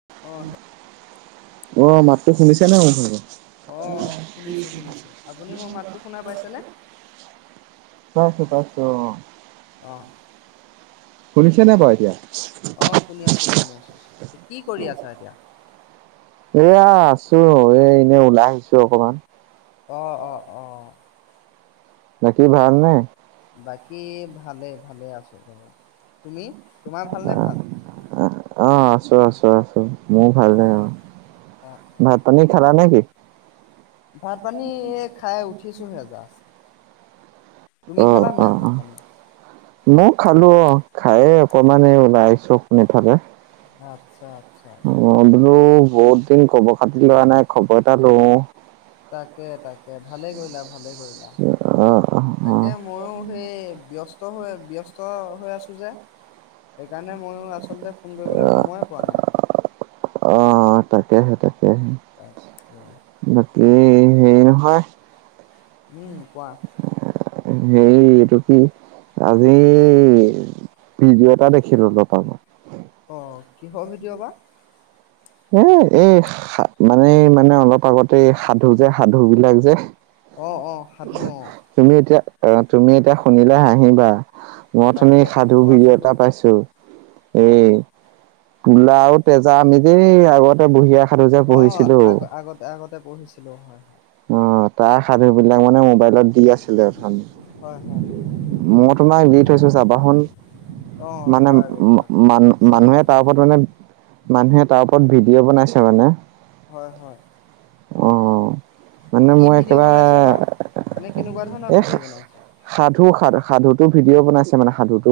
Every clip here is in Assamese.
হু উ অ', উ উম হু উ উ উ উ উ উ, অ' মাতটো শুনিছে নে মোৰ? অ' শুনিছো শুনিছো, আপুনি মোৰ মাতটো শুনা পাইছেনে? পাইছো পাইছো অ' অ অ। অ'। শুনিছেনে বাৰু এতিয়া ছিছ্? অঁ শুনি আছোঁ শুনি আছোঁ। এ কি কৰি আছা এতিয়া? এয়া আছো, এই এনেই ওলাই আহিছো অকমান। অঁ অঁ অঁ। বাকী ভাল নে? বাকী ভালেই ভালেই আছো বাৰু, তুমি তোমাৰ ভালনে ভাল? অঁ, আছো আছো আছো। মোৰো অ', ভালেই অঁ, অ', অ', ভাত পানী খালা নেকি? ভাত পানী এই খাই উঠিছোহে জাষ্ট। তুমি খালা নাই ভাত পানী? মই খালো অঁ, খায়েই অকমান এই ওলাই আহিছো এইফালে। আচ্ছা আচ্ছা। ভাবিলো বহুত দিন খবৰ খাতি লোৱা খবৰ এটা লওঁ। তাকে তাকে ভালেই কৰিলা ভালে কৰিলা, অ', অ', অ'। তাকে মইয়ো সেই ব্যস্ত হৈ ব্যস্ত হৈ আছো যে, সেইকাৰণে মইয়ো আচলতে ফোন কৰিবলৈ সময়ে পোৱা নাই। অঁ, তাকেহে তাকেহে। [inaudible] বাকী, হেৰি নহয়। উম, কোৱা? হেৰি, এইটো কি আজি ভিডিঅ এটা দেখিলো তাপা। অঁ, কিহৰ ভিদিও বা। এই এ মানেই মানে অলপ আগতে যে সাধু যে সাধু বিলাক যে অঁ অঁ সাধু অঁ। তুমি এতিয়া এতিয়া শুনিলে হাঁহিবা। মই উঠনি তাকে তাকে সাধু ভিডিঅ কোৱাচোন এটা বাৰু পাইছো অ এই। তোলা আৰু তেজা আমি দেই আগতে বুঢ়ী আই সাধু যে অ পঢ়িছিলো। আগ আগতে আগতে পঢ়িছিলোঁ হয়। অঁ তাৰ সাধু বিলাক মানে মোবাইল দি আছিলে এখন হয় হয় মই তোমাক দি থৈছো চাবাচুন। অ মানে বাৰু বাৰু মান চাম মানুহে বাৰু তাৰ ওপৰত মানে মানুহে তাৰ ওপৰত ভিডিঅ' বনাইছে মানে। হয় হয়। অ' মানে কি মই ভিডিঅ' একেবাৰে বনাইছে বা মানে কেনেকুৱা ধৰণৰ এইহ। ভিডিঅ' বনাইছে সাধু সাধু সাধুটো ভিডিঅ' বনাইছে মানে সাধুটো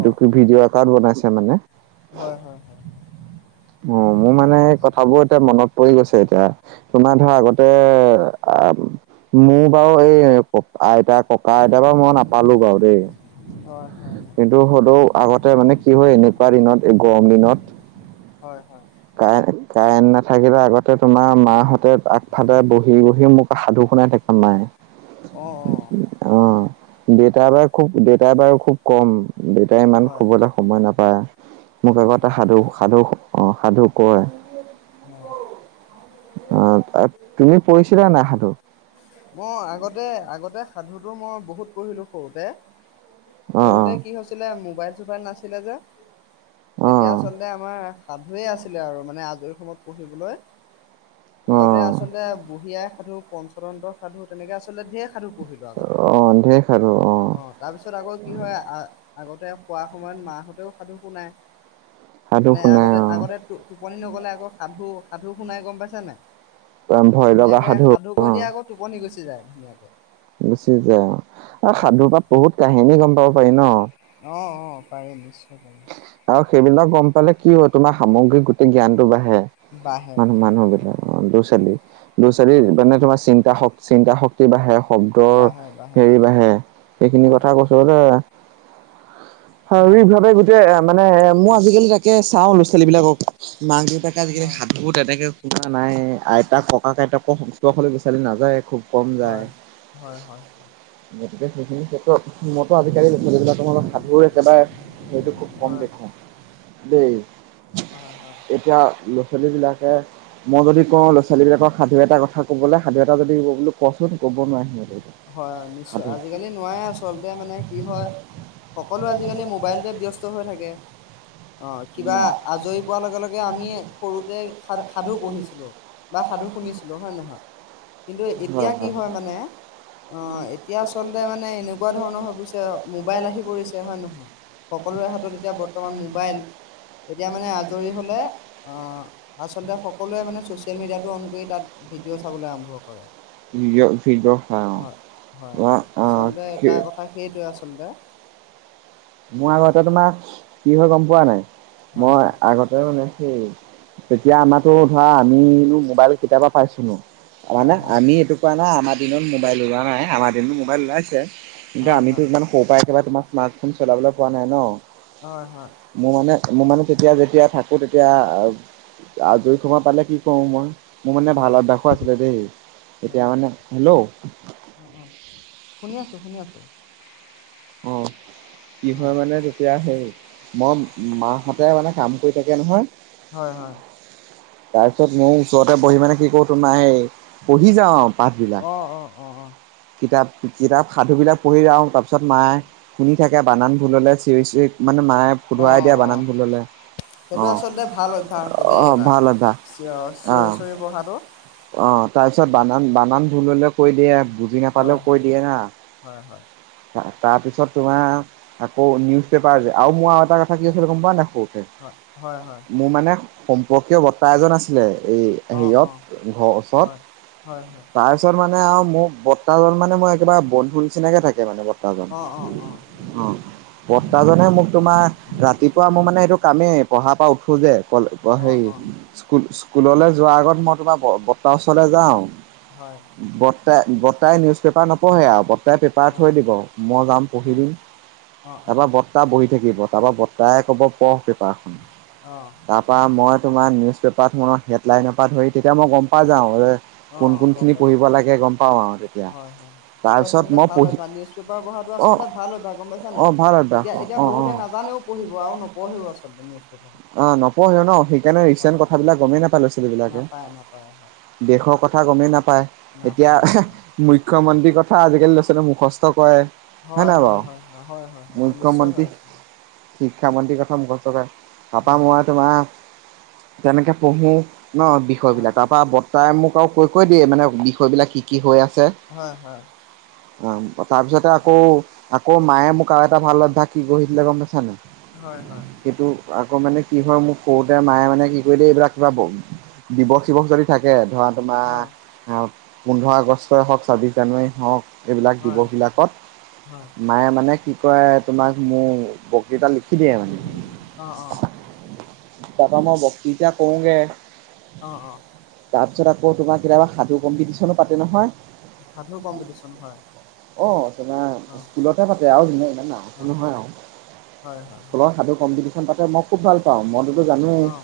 অ কি ভিডিঅ'। তাই বনাইছে মানে, হয় হয় হয় অঁ মোৰ মানে আচ্ছা সাধু এটা এতিয়া মনত পৰি গৈছে এতিয়া, তোমাৰ ধৰা অ আগতে অ অ মোৰ বাৰু এই আইতা ককা আইতা পৰা মই নাপালো বাৰু দেই। হয় হয় কিন্তু হয়টো আগতে মানে কি হয় এনেকুৱা দিনত এই গৰম দিনত হয় হয়। কাৰেণ্ট নাথাকিলে আগতে তোমাৰ মাহঁতে, আগফালে বহি বহি মোক সাধু শুনাই থাকে মায়ে। অঁ অঁ। অঁ দেউতা বাৰু খুব দেউতাই বাৰু খুব কম, দেউতাই সিমান হয় খবলে সময় নাপায় মোক আগতেই তাকে এটা সাধু সাধু অঁ সাধু কয়। অঁ। অঁ তুমি পৰি়ছিলা নে সাধু? মই আগতে -আগতে সাধুটো মই বহুত পঢ়িলোঁ সৰুতে। অ' সৰুতে অ' কি হৈছিলে মোবাইল চোবাইল নাছিলে যে? তেতিয়া অ' আচলতে আমাৰ সাধুৱে আছিলে আৰু মানে আজৰি সময়ত পঢ়িবলৈ। আগতে অ' আচলতে বুঢ়ী আই সাধু পঞ্চতন্ত্ৰ সাধু তেনেকে আচলতে ধেই সাধু পহিলো। অ ধেই সাধু অ, তাৰপিছত আকৌ কি হয় আগতে সোৱা সময়ত মা হঁতেও সাধু শো নাই সাধু মানে শুনাই আগতে আগতে তো, টোপনি নগ'লে আকৌ সাধু সাধু শুনাই গম পাইছ নাই অ' ভয় লগা ধুনীয়াকৈ সাধু কৈ অ' দিয়ে আকৌ। টোপনি গুচি যায় ধুনীয়াকে। গুচি যায় আৰু হয় সাধুৰ হয় পৰা বহুত কাহিনী গম পাব পাৰি ন? অঁ -অঁ পাৰি নিশ্চয় পাৰি। আৰু সেইবিলাক গম পালে কি হয় তোমাৰ সামগ্ৰীক গোটেই জ্ঞানটো বাঢ়ে। বাঢ়ে মান বাঢ়ে মানুহ হয় বিলাক ল' অ ছোৱালী ল'ৰা ছোৱালী অ মানে তোমাৰ চিন্তা শক্তি বাঢ়ে শব্দৰ বাঢ়ে বাঢ়ে হয় হেৰি বাঢ়ে সেইখিনি কথা কৈছোঁ [unintelligible] হয় শাৰিৰীক ভাৱে তাকে মানে মই আজিকালি তাকে চাওঁ ল'ৰা ছোৱালী বিলাকক মাক দেউতাকে আজিকালি হয়, হাত, তেনেকে শুনা নাই আইতাক ককা আইতাক, [unintelligible] বিচাৰি নাযায় খুব কম হয়, যায়। হয়, হয়, গতিকে সেইখিনি ক্ষেত্ৰত মইতো আজিকালি ল'ৰা ছোৱালিবিলাক সাধুৰ একেবাৰে সেইটো খুব কম হয়, দেখো দেই হয়- হয় এতিয়া ল'ৰা ছোৱালীবিলাকে, মই যদি কওঁ ল'ৰা ছোৱালীবিলাকক সাধু এটা কথা ক'বলৈ সাধু এটা যদি বুলি কওঁচোন ক'ব নোৱাৰিব হয় হয় নিশ্চয় আজিকালি নোৱাৰে আচলতে মানে কি হয় সকলোৱে আজিকালি মোবাইলতে ব্যস্ত হৈ থাকে অ কিবা আজৰি পোৱাৰ লগে লগে আমি সৰুতে সা সাধু পঢ়িছিলোঁ বা সাধু শুনিছিলোঁ হয়নে নহয় কিন্তু এতিয়া কি হয় মানে অ এতিয়া আচলতে মানে এনেকুৱা ধৰণৰ হৈ পৰিছে মোবাইল আহি পৰিছে হয় নহয় সকলোৰে হাতত এতিয়া বৰ্তমান মোবাইল এতিয়া মানে আজৰি হ'লে আচলতে সকলোৱে মানে ছ'চিয়েল মিডিয়াটো অন কৰি তাত ভিডিঅ' চাবলে আৰম্ভ কৰে ভিডিঅ' ভিডিঅ হয় হয় আচলতে এটা কথা সেইটোৱে আচলতে মোৰ আগতে তোমাৰ কি হৈ গম পোৱা নাই হয় মই হয় আগতে মানে সেই তেতিয়া আমাতো ধৰা আমিনো মোবাইল কেতিয়াবা পাইছোঁ নো হয় মানে হয় আমি কোৱা নাই আমাৰ দিনত মোবাইল ওলোৱা নাই আমাৰ দিনত মোবাইল ওলাইছে কিন্তু হয় হয় আমিতো ইমান সৰু পৰা একেবাৰে তোমাৰ স্মাৰ্টফোন চলাবলৈ পোৱা নাই ন হয় হয় মোৰ মানে মোৰ মানে তেতিয়া যেতিয়া থাকোঁ তেতিয়া আজৰি সময় পালে কি কৰোঁ মই মোৰ মানে হয় ভাল অভ্যাসো আছিলে দেই হয় এতিয়া হয় মানে হেল্ল' অ অ শুনি আছোঁ শুনি আছোঁ অ কি হয় মানে তেতিয়া সেই মই মাহঁতে মানে কাম কৰি থাকে নহয় হয় হয় তাৰপিছত মোৰ ওচৰতে বহি মানে কি কৰোঁ তোমা এই - পঢ়ি যাওঁ পাঠ অ বিলাক অ অ অ কিতাপ কিতাপ সাধুবিলাক পঢ়ি আওঁ তাৰপিছত মায়ে শুনি থাকে বানান ভুল হলে সিৰি চিৰিক মানে মায়ে অ শুধুৱাই দিয়ে অ বানান ভুল হলে। সেইটো আহ আচলতে ভাল অভ্যাস আকৌ দেই আহ এটা ভাল অভ্যাস চিঞ চিঞৰি আহ। চিঞৰি পঢ়াটো অ তাৰ পিছত বানান বানান ভুল হলেও কৈ দিয়ে বুজি হয় নাপালেও কৈ হয় দিয়ে হা। হয় হয়। তাৰ পি ছত তোমাৰ আকৌ নিউজ পেপাৰ যে আৰু মোৰ আৰু এটা কথা কি আছিলতে গম পোৱা নাই সৰুতে হয় হয় হয় মোৰ মানে সম্পৰ্কীয় বৰ্তা এজন আছিলে এই অ অ হেৰিয়ত, ঘৰৰ হয় ওচৰত হয় হয় তাৰ পিছত মানে আৰু মোৰ বৰ্তাজন মানে মই একেবা বন্ধু নিচিনাকে থাকে মানে বৰ্তাজন। অ অ অ অ বৰ্তাজনে মোক তোমাৰ ৰাতিপুৱা মোৰ মানে এইটো কামেই পঢ়াৰ পৰা উঠো যে অ', হেৰি অ', স্কু স্কুললৈ যোৱাৰ আগত মই তোমাৰ বৰ্তা ওচলে যাওঁ, হয়, বৰ্তাই বৰ্তাই নিউজ পেপাৰ নপঢ়ে আৰু বৰ্তাই পেপাৰ থৈ অ', দিব। মই যাম পঢ়ি হয়, দিম অ', অ', তাৰপৰা বৰ্তা বহি থাকিব তাৰপৰা বৰ্তা তাই ক'ব পঢ় পেপাৰখন। অ', তা পা মই তোমাৰ নিউজ পেপাৰখনৰ হেডলাইনৰ পৰা ধৰি তেতিয়া মই গম পাই যাওঁ যে অ কোন গম কোনখিনি পাইছো পঢ়িব হয় লাগে গম পাওঁ আৰু তেতিয়া হয় হয় সেইটো তাৰপিছত আচলতে মই ভাল হয় পঢ়ি বা নিউ ছ পেপাৰ পঢ়াটো অঁ আচলতে ভাল হয় বা গম পাইছ নে অঁ ভাল আনি অভ্যাস এতিয়া অঁ অঁ অঁ আছলতে নাজানেও পঢ়িব আৰু নপঢ়েও আচলতে। [unintelligible] অ নপঢ়োহে ন সেইকাৰণে ৰিচেণ্ট হয়, হয়, কথাবিলাক গমেই নাপাই লৰা ছোৱালী নাপায় নাপায় হয়। দেশৰ কথা গমেই নাপায় এতিয়া নাপায়, নাপায়। মুখ্যমন্ত্ৰীৰ কথা আজিকালি লৰা ছোৱালী মুখস্থ কয়, হয় নহয় বাও হ হয়, হয়, হয়, হয়, হয় নিশ্চয় মুখ্যয়মন্ত্ৰী হয় আচলতে, হয়, শিক্ষা মন্ত্ৰীৰ কথা মুখস্থ কৰে টাপা হয়। মোৰ তোমাৰ কেনেকে পঢ়ো ন' বিষয় বিলাক, হয়, তাৰ পৰা বৰ্তাই মোক আৰু কৈ কৈ দিয়ে, মানে বিষয় বিলাক কি কি হৈ আছে। হয়, হয়। উম। অঁ, তাৰপিছতে আকৌ, আকৌ মায়ে মোক আৰু এটা ভাল অভ্যাস কি গঢ়ি দিলে গম পাইছানে নাই? হয় হয়। সেইটো আকৌ মানে কি হয় মোক সৰুতে মায়ে মানে কি কৰিলে এইবিলাক কিবা, দিৱস-চিৱস যদি থাকে, ধৰা তোমাৰ হয়, আহ, পোন্ধৰ আগষ্টই হওক, ছাব্বিশ জানুৱাৰী হওক, এইবিলাক হয়, দিৱস বিলাকত হয়, মায়ে মানে কি কৰে, তোমাক মোৰ কেইটা লিখি দিয়ে মানে, অ', অ', তাৰাপৰা মই বক্তিতা কৰওঁগে অ', অ', তাৰপিছত আকৌ তোমাৰ কেতিয়াবা সাধু কম্পিটিশনো পাতে সাধু নহয়। কম্পিটিশ্যন হয়। অ' তোমাৰ অ', স্কুলতে পাতে আৰু ইনে ইমান ডাঙৰ কে অ', অ', নহয় আৰু। হয়, হয়। স্কুলত সাধু কম্পিটিশ্যন পাতে মই খুব ভাল পাওঁ, মইতোতো জানোৱেই। অ',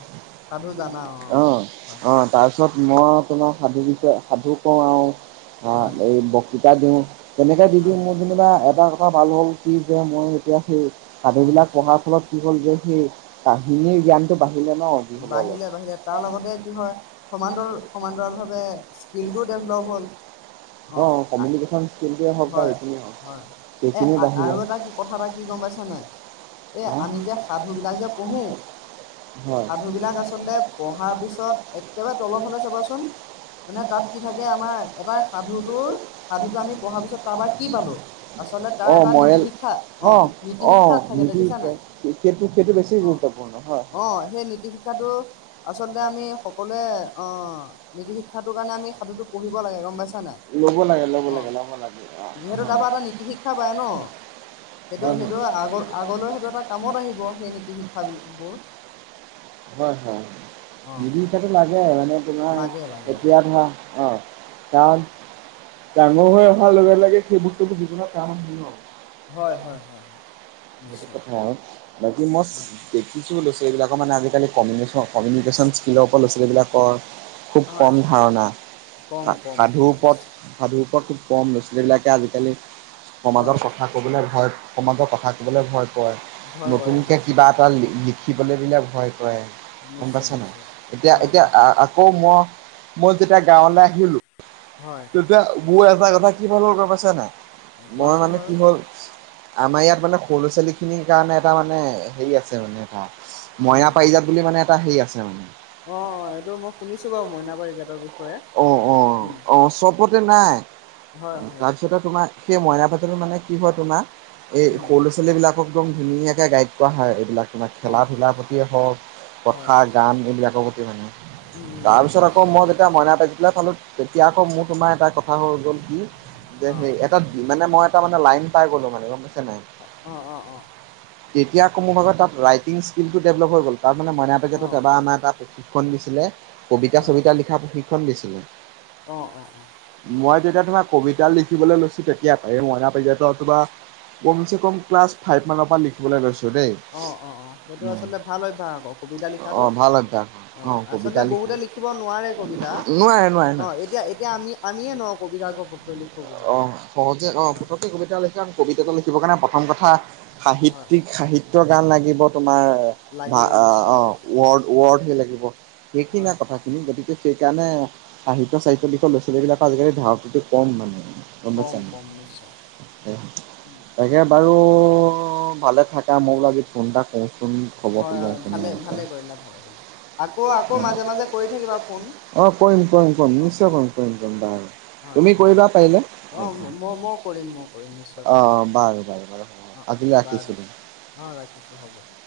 সাধু জানা অ' হয়। অ তাৰপিছত মই তোমাক সাধু বিষয়ে সাধু কওঁ আৰু। হা, হয়, এই বক্তৃতা দিওঁ, তেনেকে দি দি হয়, মোৰ এটা কথা ভাল হ'ল কি যে মই, এতিয়া সেই সাধুবিলাক পঢ়াৰ ফলত কি হ'ল যে সেই কাহিনীৰ জ্ঞানটো বাঢ়িলে ন যি হ'লেও অলপ। বাঢ়িলে-বাঢ়িলে তাৰ লগতে কি হয় সমান্তৰাল, সমান্তৰালভাৱে স্কিলটো ডেভলপ হ'ল, অ'। কমিউনিকেশ্যন স্কিলটোৱেই হওক বা হয়, এইখিনিয়ে হওক, হয়। এ এইখিনিয়ে আৰু বাহিলে। এটা কি কথা এটা কি গম পাইছা নাই, এই আমি যে সাধুবিলাক যে পঢ়োঁ হয়। পিছত একেবাৰে তলৰ ফালে চাবাচোন মানে তাত কি থাকে আমাৰ, এটা সাধুটোৰ, সাধুটো আমি পঢ়াৰ পিছত তাৰপৰা কি পালোঁ, আচলতে অ তাৰ এটা নীতি মৰেল শিক্ষা, অ' নীতি শিক্ষাত থাকে, টোৱে, দেখিছোঁ। ক্ৰিকেটতো সেইটো বেছি গুৰুত্বপূৰ্ণ হয়। অ' সেই নীতি শিক্ষাটো আচলতে আমি সকলোৱে, অ' নীতি শিক্ষাটোৰ কাৰণে আমি সাধুটো পঢ়িব লাগে গম পাইছা নাই ল'ব লাগে, ল'ব অ লাগে, ল'ব লাগে। যিহেতু তাৰপৰা এটা নীতি শিক্ষা পায় ন'। সেইটো, অ সেইটো আগ, আগলৈ সেইটো এটা কামত আহিব, সেই নীতি শিক্ষাবিল, বোৰ। হয়, হয়। অ নীতি শিক্ষাটো লাগে, মানে তোমাৰ লাগে লাগে এতিয়া ধৰা অ' কাৰণ ডাঙৰ হৈ অহাৰ লগে, লগে সেই বস্তুটো জীৱনত কামত আহিব। হয়, হয়, হয়। সেইটো নিশ্চয় কথা আৰু, বাকী মই হয় দেখিছো, লৈছো, এইবিলাকৰ মানে আজি আজিকালি কমিউশ্যন, কমিউনিকেশ্যন স্কিলৰ ওপৰত ল'ৰা-ছোৱালী বিলাকক কয়। খুব হয় কম ধাৰণা, কম কম সা-সাধুৰ কম ওপৰত নিশ্চয় সাধুৰ ওপৰত খুব কম, ল'ৰা-ছোৱালীবিলাকে আজিকালি, সমাজৰ হয় কথা ক'বলৈ ভয়, সমাজৰ কথা ক'বলে ভয় কৰে। ভয় কৰে নতুনকৈ ভয় কৰে কিবা এটা লিখিবলৈ দিলে ভয় কৰে। গম নিশ্চয় পাইছে নাই। নিশ্চয় এতিয়া, হয় এতিয়া হয় আ-আকৌ মই, মই যেতিয়া গাঁৱলৈ আহিলোঁ হয় তেতিয়া মোৰ এটা কথা কি ভাবিলোঁ গম পাইছা নাই। মই কোৱাচোন মানে বাৰু কি হ'ল, আমাৰ ইয়াত মানে সৰু ল'ৰা ছোৱালী খিনিৰ কাৰণে এটা মানে, হেৰি আছে আৰু। মানে এটা, উম, মইনা পাৰিজাত বুলি মানে এটা হেৰি আছে আৰু। অ', অ' এইটো মই শুনিছো বাৰু, মইনা পাৰিজাতৰ বিষয়ে। অ', অ', উম অ ', চবতে নাই, হয় হয় তাৰপিছতে তোমাৰ সেই মইনা পাৰিজাতত মানে কি হয় তোমাৰ, এই উম সৰু ল'ৰা-ছোৱালী বিলাক ক একদম ধুনীয়াকে গাইড কৰা হয়, এইবিলাক। তোমাৰ অ খেলা অ ধূলাৰ প্ৰতিয়ে হওঁক, হয় কথা গান এইবিলাকৰ প্ৰতি হওঁক মানে। উম গম তাৰপিছত আকৌ পাইছোঁ গম মই যেতিয়া পাইছোঁ মইনা ফাইভ ক্লাছ পালো, তেতিয়া আকৌ মোৰ তোমাৰ এটা কথা হৈ গ'ল কি যে অ সেই এক তাত মানে মই এটা মানে, লাইন পাই গ'লো মানে গম পাইছে নাই। অ', অ'। অ তেতিয়া আকৌ মোৰ ভাগত তাত ৰাইটিং স্কিলটো ডেভলপ হৈ গ'ল, তাত মানে মইনা অ পাৰিজাতত এবাৰ আমাৰ তাত প্ৰশিক্ষণ দিছিলে, হয় কবিতা-চবিতা লিখা প্ৰশিক্ষণ দিছিলে। অ অ অ মই যেতিয়া তোমাৰ কবিতা লিখিবলৈ লৈছো তেতিয়া পাই, এই মইনা পাৰিজাতত তোমাৰ কমচে, কম ক্লাছ ফাইভ মানৰ পৰা লিখিবলৈ লৈছো দেই, অ অ অ সেইটো আচলতে ভাল অভ্যাস আকৌ কবিতা উম। লিখাটো অ' ভাল অভ্যাস, অ' আচলতে কবিতা বহুতে লিখো। লিখিব নোৱাৰে কবিতা। নোৱাৰে, নোৱাৰে। অ' এতিয়া এতিয়া আমি আমিয়ে ন' কবিতা গ্ৰপকৈলি অ', সহজে অ' পটককে কবিতা লিখে আৰু কবিতাটো লিখিবৰ কাৰণে প্ৰথম কথা হয় সাহিত্যিক সাহিত্য গান লাগিব তোমাৰ মা, লাগিব আ, নিশ্চয় অ' লাগিব হয় ৱৰ্ড ৱৰ্ডহে লাগিব সেইখিন হয় কথা। তুমি গতিকে সেইকাৰণে সাহিত্য চাহিত্য লিখাৰ লৰা ছোৱালীবিলাকৰ আজিকালি ধাউতিটো কম মানে। কম গমপাছা। কম নিশ্চয় [unintelligible] [unintelligible] তাকে বাৰু ভালে থাকে মোৰ মইও বোলো আজি ফোন এটা কৰোচোন খবৰটো হয় -হয় লওঁচোন ভালে ইয়াৰ -ভালে বিষয়ে। কৰিলে ভালে কৰিলা আকৌ আকৌ মাজে মাজে কৰি থাকিবা ফোন। অ', -কৰিম কৰিম কৰিম অ নিশ্চয় অ কৰিম কৰিম পম বাৰু। তুমি হয় হয় কৰিবা পাৰিলে অ', মই মই কৰিম মই কৰিম নিশ্চয় কৰিম। অ' বাৰু -বাৰু- হ'ব, আজিলৈ ৰাখিছোঁ বাৰু দিয়া। অ', - ৰাখিছো হ'ব দে।